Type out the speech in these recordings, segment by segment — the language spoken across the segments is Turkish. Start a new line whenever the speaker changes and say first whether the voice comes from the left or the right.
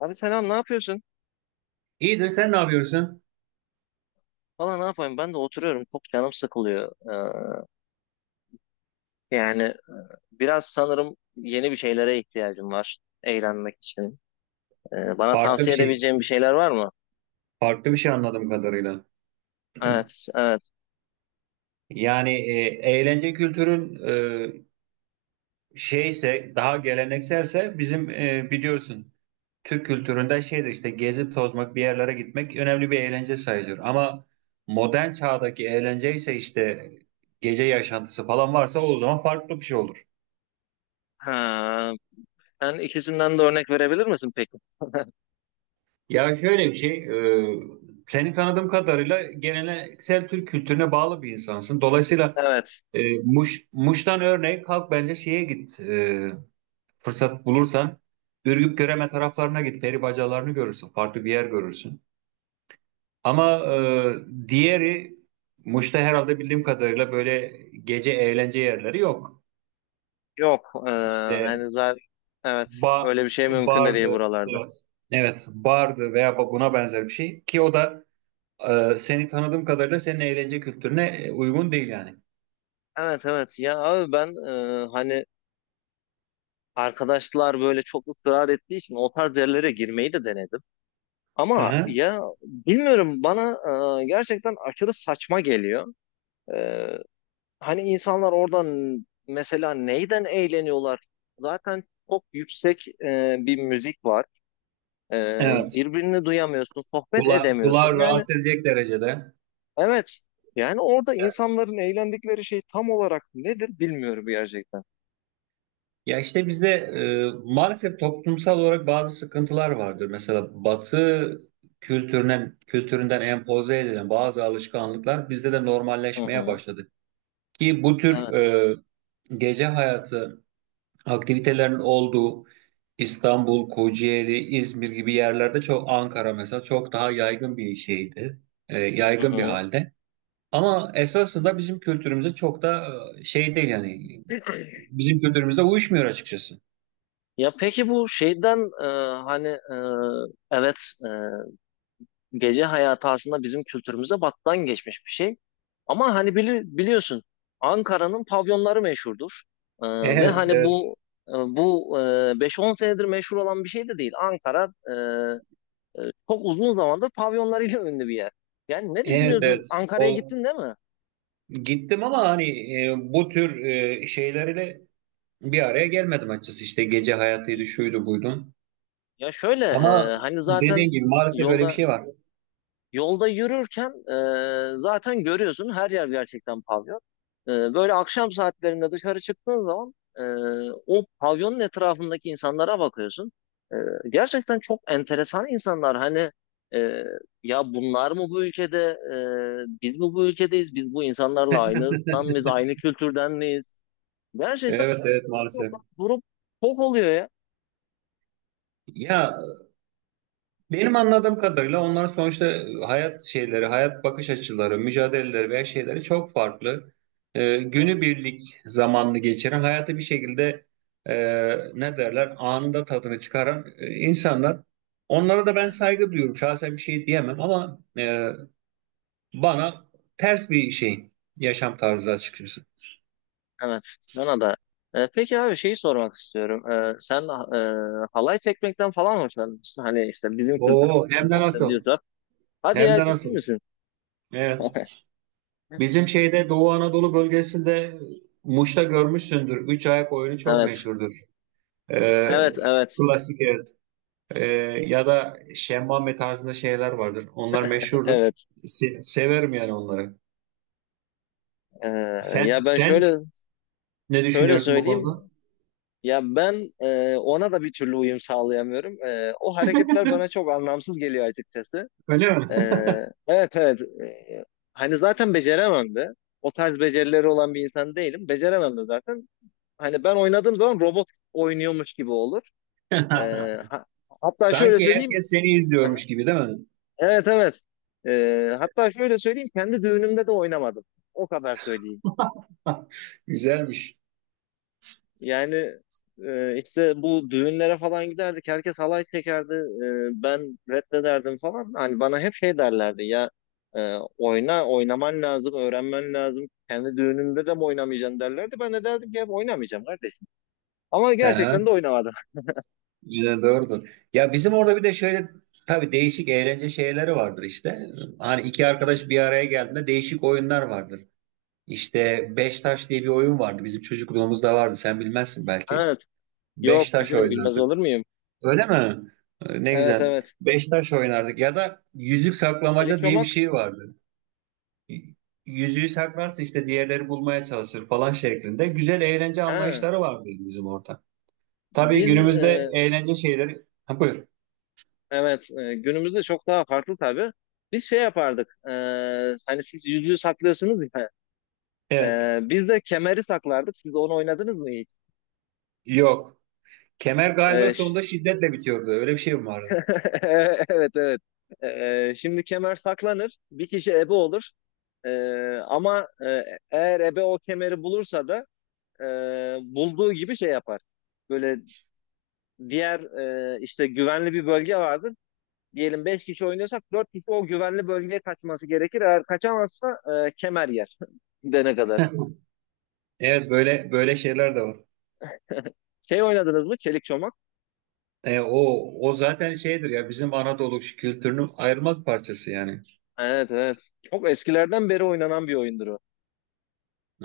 left: Abi selam, ne yapıyorsun?
right: İyidir, sen ne yapıyorsun?
left: Valla ne yapayım, ben de oturuyorum, çok canım sıkılıyor. Yani biraz sanırım yeni bir şeylere ihtiyacım var eğlenmek için. Bana
right: Farklı bir
left: tavsiye
right: şey,
left: edebileceğin bir şeyler var mı?
right: farklı bir şey anladığım kadarıyla.
left: Evet, evet.
right: Yani eğlence kültürün şeyse, daha gelenekselse bizim biliyorsun Türk kültüründe şeydir işte gezip tozmak, bir yerlere gitmek önemli bir eğlence sayılır. Ama modern çağdaki eğlence ise işte gece yaşantısı falan varsa o zaman farklı bir şey olur.
left: Ha, sen ikisinden de örnek verebilir misin peki?
right: Ya şöyle bir şey, e, seni tanıdığım kadarıyla geleneksel Türk kültürüne bağlı bir insansın. Dolayısıyla
left: Evet,
right: Muş'tan örneğin kalk bence şeye git. Fırsat bulursan Ürgüp Göreme taraflarına git. Peri bacalarını görürsün. Farklı bir yer görürsün. Ama diğeri Muş'ta herhalde bildiğim kadarıyla böyle gece eğlence yerleri yok.
left: yok.
right: İşte
left: Hani zaten evet,
right: ba,
left: öyle bir şey mümkün de değil
right: bardı.
left: buralarda.
right: Biraz. Evet, bardı veya buna benzer bir şey ki o da seni tanıdığım kadarıyla senin eğlence kültürüne uygun değil yani.
left: Evet evet, ya abi ben hani arkadaşlar böyle çok ısrar ettiği için o tarz yerlere girmeyi de denedim.
right: Hı
left: Ama
right: hı.
left: ya bilmiyorum, bana gerçekten aşırı saçma geliyor. E, Hani insanlar oradan mesela neyden eğleniyorlar? Zaten çok yüksek bir müzik var. E,
right: Evet.
left: Birbirini duyamıyorsun, sohbet edemiyorsun.
right: Kulağı
left: Yani
right: rahatsız edecek derecede.
left: evet, yani orada insanların eğlendikleri şey tam olarak nedir bilmiyorum gerçekten.
right: Ya işte bizde maalesef toplumsal olarak bazı sıkıntılar vardır. Mesela Batı kültüründen empoze edilen bazı alışkanlıklar bizde de
left: Hı
right: normalleşmeye
left: hı.
right: başladı. Ki bu tür
left: Evet.
right: gece hayatı aktivitelerin olduğu İstanbul, Kocaeli, İzmir gibi yerlerde çok Ankara mesela çok daha yaygın bir şeydi.
left: Hı
right: Yaygın bir
left: hı.
right: halde. Ama esasında bizim kültürümüze çok da şey değil yani. Bizim kültürümüzde uyuşmuyor açıkçası.
left: Ya peki bu şeyden hani e, evet, e, gece hayatı aslında bizim kültürümüze battan geçmiş bir şey. Ama hani biliyorsun, Ankara'nın pavyonları meşhurdur. Ee, Ve
right: Evet,
left: hani
right: evet.
left: bu 5-10 senedir meşhur olan bir şey de değil. Ankara e, çok uzun zamandır pavyonlarıyla ünlü bir yer. Yani ne
right: Evet,
left: düşünüyordun?
right: evet.
left: Ankara'ya
right: O
left: gittin değil mi?
right: gittim ama hani bu tür şeylerle bir araya gelmedim açıkçası. İşte gece hayatıydı, şuydu, buydu.
left: Ya şöyle
right: Ama
left: hani zaten
right: dediğin gibi maalesef böyle bir
left: yolda
right: şey var.
left: yolda yürürken zaten görüyorsun, her yer gerçekten pavyon. Böyle akşam saatlerinde dışarı çıktığın zaman o pavyonun etrafındaki insanlara bakıyorsun. E, Gerçekten çok enteresan insanlar. Hani e, ya bunlar mı bu ülkede? Biz mi bu ülkedeyiz? Biz bu insanlarla aynı ırktan mıyız? Aynı kültürden miyiz? Gerçekten
right: Evet, evet
left: çok
right: maalesef.
left: durup çok oluyor ya.
right: Ya, benim anladığım kadarıyla onların sonuçta hayat şeyleri, hayat bakış açıları, mücadeleleri veya şeyleri çok farklı. Günübirlik zamanını geçiren, hayatı bir şekilde e, ne derler, anında tadını çıkaran insanlar. Onlara da ben saygı duyuyorum. Şahsen bir şey diyemem ama bana ters bir şey yaşam tarzı açıkçası.
left: Evet, bana da. Peki abi, şeyi sormak istiyorum. Sen halay çekmekten falan hoşlanmışsın. Hani işte bizim
right: Oo,
left: kültürümüzden
right: hem de nasıl?
left: bahsediyorsan. Hadi
right: Hem
left: ya,
right: de
left: ciddi
right: nasıl?
left: misin?
right: Evet. Bizim şeyde Doğu Anadolu bölgesinde Muş'ta görmüşsündür. Üç ayak oyunu çok
left: Evet,
right: meşhurdur. Ee,
left: evet, evet,
right: klasik evet. Ee, ya da şemmame tarzında şeyler vardır. Onlar meşhurdur.
left: evet.
right: Severim yani onları.
left: E, ya ben şöyle
right: Sen ne
left: şöyle
right: düşünüyorsun bu
left: söyleyeyim.
right: konuda?
left: Ya ben ona da bir türlü uyum sağlayamıyorum. O hareketler bana çok anlamsız geliyor açıkçası.
right: Öyle mi?
left: E, evet, evet. Hani zaten beceremem de. O tarz becerileri olan bir insan değilim. Beceremem de zaten. Hani ben oynadığım zaman robot oynuyormuş gibi olur. Ee, ha- Hatta şöyle
right: Sanki
left: söyleyeyim.
right: herkes seni
left: Aha,
right: izliyormuş gibi değil mi?
left: evet evet. Hatta şöyle söyleyeyim. Kendi düğünümde de oynamadım. O kadar söyleyeyim.
right: Güzelmiş.
left: Yani işte bu düğünlere falan giderdik. Herkes halay çekerdi. Ben reddederdim falan. Hani bana hep şey derlerdi ya, oyna, oynaman lazım, öğrenmen lazım. Kendi düğününde de mi oynamayacaksın derlerdi. Ben de derdim ki hep, oynamayacağım kardeşim. Ama
right: Aha.
left: gerçekten de oynamadım.
right: Yine doğrudur. Ya bizim orada bir de şöyle tabii değişik eğlence şeyleri vardır işte. Hani iki arkadaş bir araya geldiğinde değişik oyunlar vardır. İşte beş taş diye bir oyun vardı. Bizim çocukluğumuzda vardı. Sen bilmezsin belki.
left: Evet.
right: Beş
left: Yok,
right: taş
left: bilirim, bilmez
right: oynardık.
left: olur muyum?
right: Öyle mi? Ne
left: Evet
right: güzel.
left: evet.
right: Beş taş oynardık. Ya da yüzlük saklamaca diye bir
left: Elektromak.
right: şey vardı. Yüzüğü saklarsın işte diğerleri bulmaya çalışır falan şeklinde. Güzel eğlence
left: Ha.
right: anlayışları vardı bizim orada. Tabii
left: Biz
right: günümüzde
left: e,
right: eğlence şeyleri... Ha, buyur.
left: evet, günümüzde çok daha farklı tabii. Biz şey yapardık. Hani siz yüzüğü saklıyorsunuz ya.
right: Evet.
left: Biz de kemeri saklardık. Siz onu oynadınız mı hiç?
right: Yok. Kemer galiba
left: E, ş-
right: sonunda şiddetle bitiyordu. Öyle bir şey mi vardı?
left: evet evet. Şimdi kemer saklanır. Bir kişi ebe olur. E, ama e, Eğer ebe o kemeri bulursa da e, bulduğu gibi şey yapar. Böyle diğer işte güvenli bir bölge vardır. Diyelim 5 kişi oynuyorsak, 4 kişi o güvenli bölgeye kaçması gerekir. Eğer kaçamazsa kemer yer gidene kadar.
right: Evet böyle böyle şeyler de var.
left: Şey oynadınız mı? Çelik çomak?
right: O o zaten şeydir ya bizim Anadolu kültürünün ayrılmaz parçası yani.
left: Evet evet. Çok eskilerden beri oynanan bir oyundur o.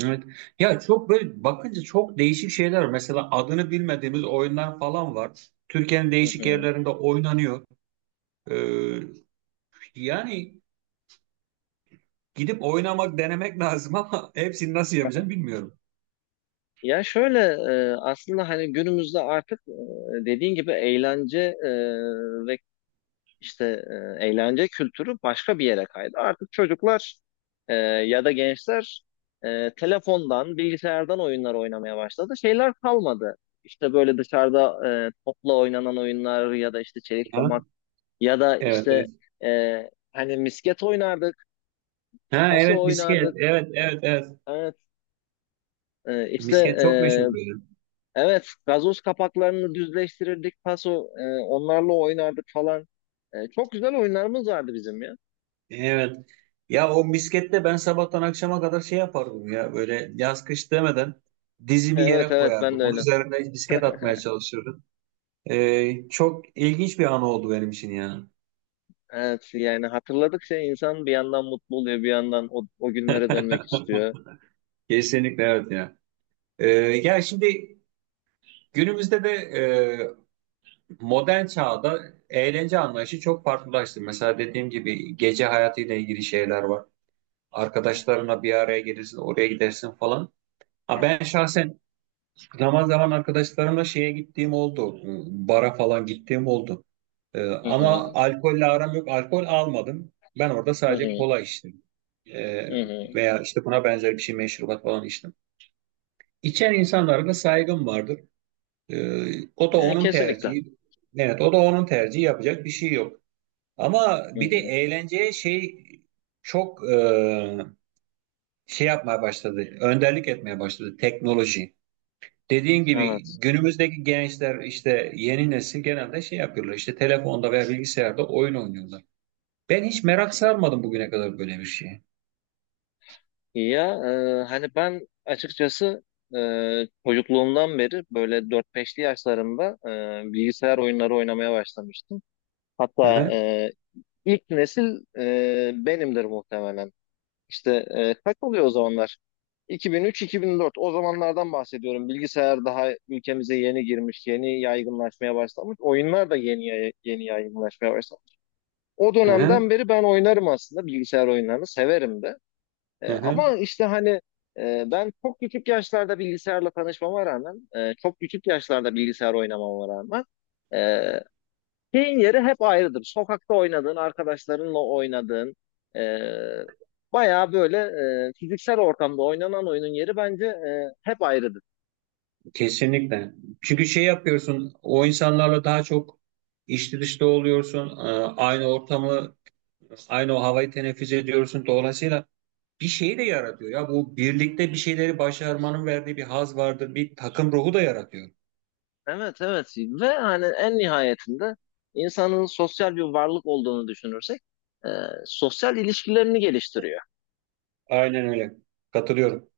right: Evet. Ya çok böyle bakınca çok değişik şeyler var. Mesela adını bilmediğimiz oyunlar falan var. Türkiye'nin
left: Hı
right: değişik
left: hı.
right: yerlerinde oynanıyor. Ee, yani gidip oynamak denemek lazım ama hepsini nasıl yapacağım bilmiyorum.
left: Ya şöyle, aslında hani günümüzde artık e, dediğin gibi eğlence e, ve işte e, eğlence kültürü başka bir yere kaydı. Artık çocuklar ya da gençler telefondan, bilgisayardan oyunlar oynamaya başladı. Şeyler kalmadı. İşte böyle dışarıda topla oynanan oyunlar ya da işte çelik
right: Ha?
left: çomak ya da
right: Evet,
left: işte
right: evet.
left: hani misket oynardık,
right: Ha
left: taso
right: evet misket.
left: oynardık.
right: Evet evet evet.
left: Evet, e, işte
right: Misket çok
left: e,
right: meşhur böyle.
left: evet, gazoz kapaklarını düzleştirirdik, taso onlarla oynardık falan. Çok güzel oyunlarımız vardı bizim ya.
right: Evet. Ya o miskette ben sabahtan akşama kadar şey yapardım ya böyle yaz kış demeden dizimi
left: Evet
right: yere
left: evet, ben de
right: koyardım. Onun
left: öyle.
right: üzerine misket atmaya çalışırdım. Çok ilginç bir an oldu benim için ya.
left: Evet, yani hatırladıkça insan bir yandan mutlu oluyor, bir yandan o, o günlere dönmek istiyor.
right: Kesinlikle evet ya. Ya şimdi günümüzde de modern çağda eğlence anlayışı çok farklılaştı. Mesela dediğim gibi gece hayatıyla ilgili şeyler var. Arkadaşlarına bir araya gelirsin, oraya gidersin falan. Ha ben şahsen zaman zaman arkadaşlarımla şeye gittiğim oldu. Bara falan gittiğim oldu.
left: Hı
right: Ama
left: hı,
right: alkolle aram yok. Alkol almadım. Ben orada
left: hı
right: sadece
left: hı,
right: kola içtim. Ee,
left: hı hı.
right: veya işte buna benzer bir şey meşrubat falan içtim. İçen insanlara da saygım vardır. O da
left: Ya,
right: onun
left: kesinlikle.
right: tercihi. Evet, o da onun tercihi yapacak bir şey yok. Ama
left: Hı
right: bir de
left: hı,
right: eğlenceye şey çok şey yapmaya başladı. Önderlik etmeye başladı teknoloji. Dediğin gibi
left: evet.
right: günümüzdeki gençler işte yeni nesil genelde şey yapıyorlar işte telefonda veya bilgisayarda oyun oynuyorlar. Ben hiç merak sarmadım bugüne kadar böyle bir şeye.
left: Ya hani ben açıkçası e, çocukluğumdan beri böyle dört beşli yaşlarımda bilgisayar oyunları oynamaya başlamıştım.
right: Hı
left: Hatta
right: hı,
left: e, ilk nesil benimdir muhtemelen. İşte kaç oluyor o zamanlar? 2003-2004, o zamanlardan bahsediyorum. Bilgisayar daha ülkemize yeni girmiş, yeni yaygınlaşmaya başlamış. Oyunlar da yeni yaygınlaşmaya başlamış. O
right: hı hı,
left: dönemden beri ben oynarım aslında, bilgisayar oyunlarını severim de.
right: hı hı.
left: Ama işte hani ben çok küçük yaşlarda bilgisayarla tanışmama rağmen, çok küçük yaşlarda bilgisayar oynamama rağmen, e, şeyin yeri hep ayrıdır. Sokakta oynadığın, arkadaşlarınla oynadığın, e, bayağı böyle fiziksel ortamda oynanan oyunun yeri bence hep ayrıdır.
right: Kesinlikle. Çünkü şey yapıyorsun o insanlarla daha çok içli dışlı oluyorsun. Aynı ortamı aynı o havayı teneffüs ediyorsun. Dolayısıyla bir şey de yaratıyor ya bu birlikte bir şeyleri başarmanın verdiği bir haz vardır. Bir takım ruhu da yaratıyor.
left: Evet, evet. Ve hani en nihayetinde insanın sosyal bir varlık olduğunu düşünürsek, e, sosyal ilişkilerini geliştiriyor.
right: Aynen öyle. Katılıyorum.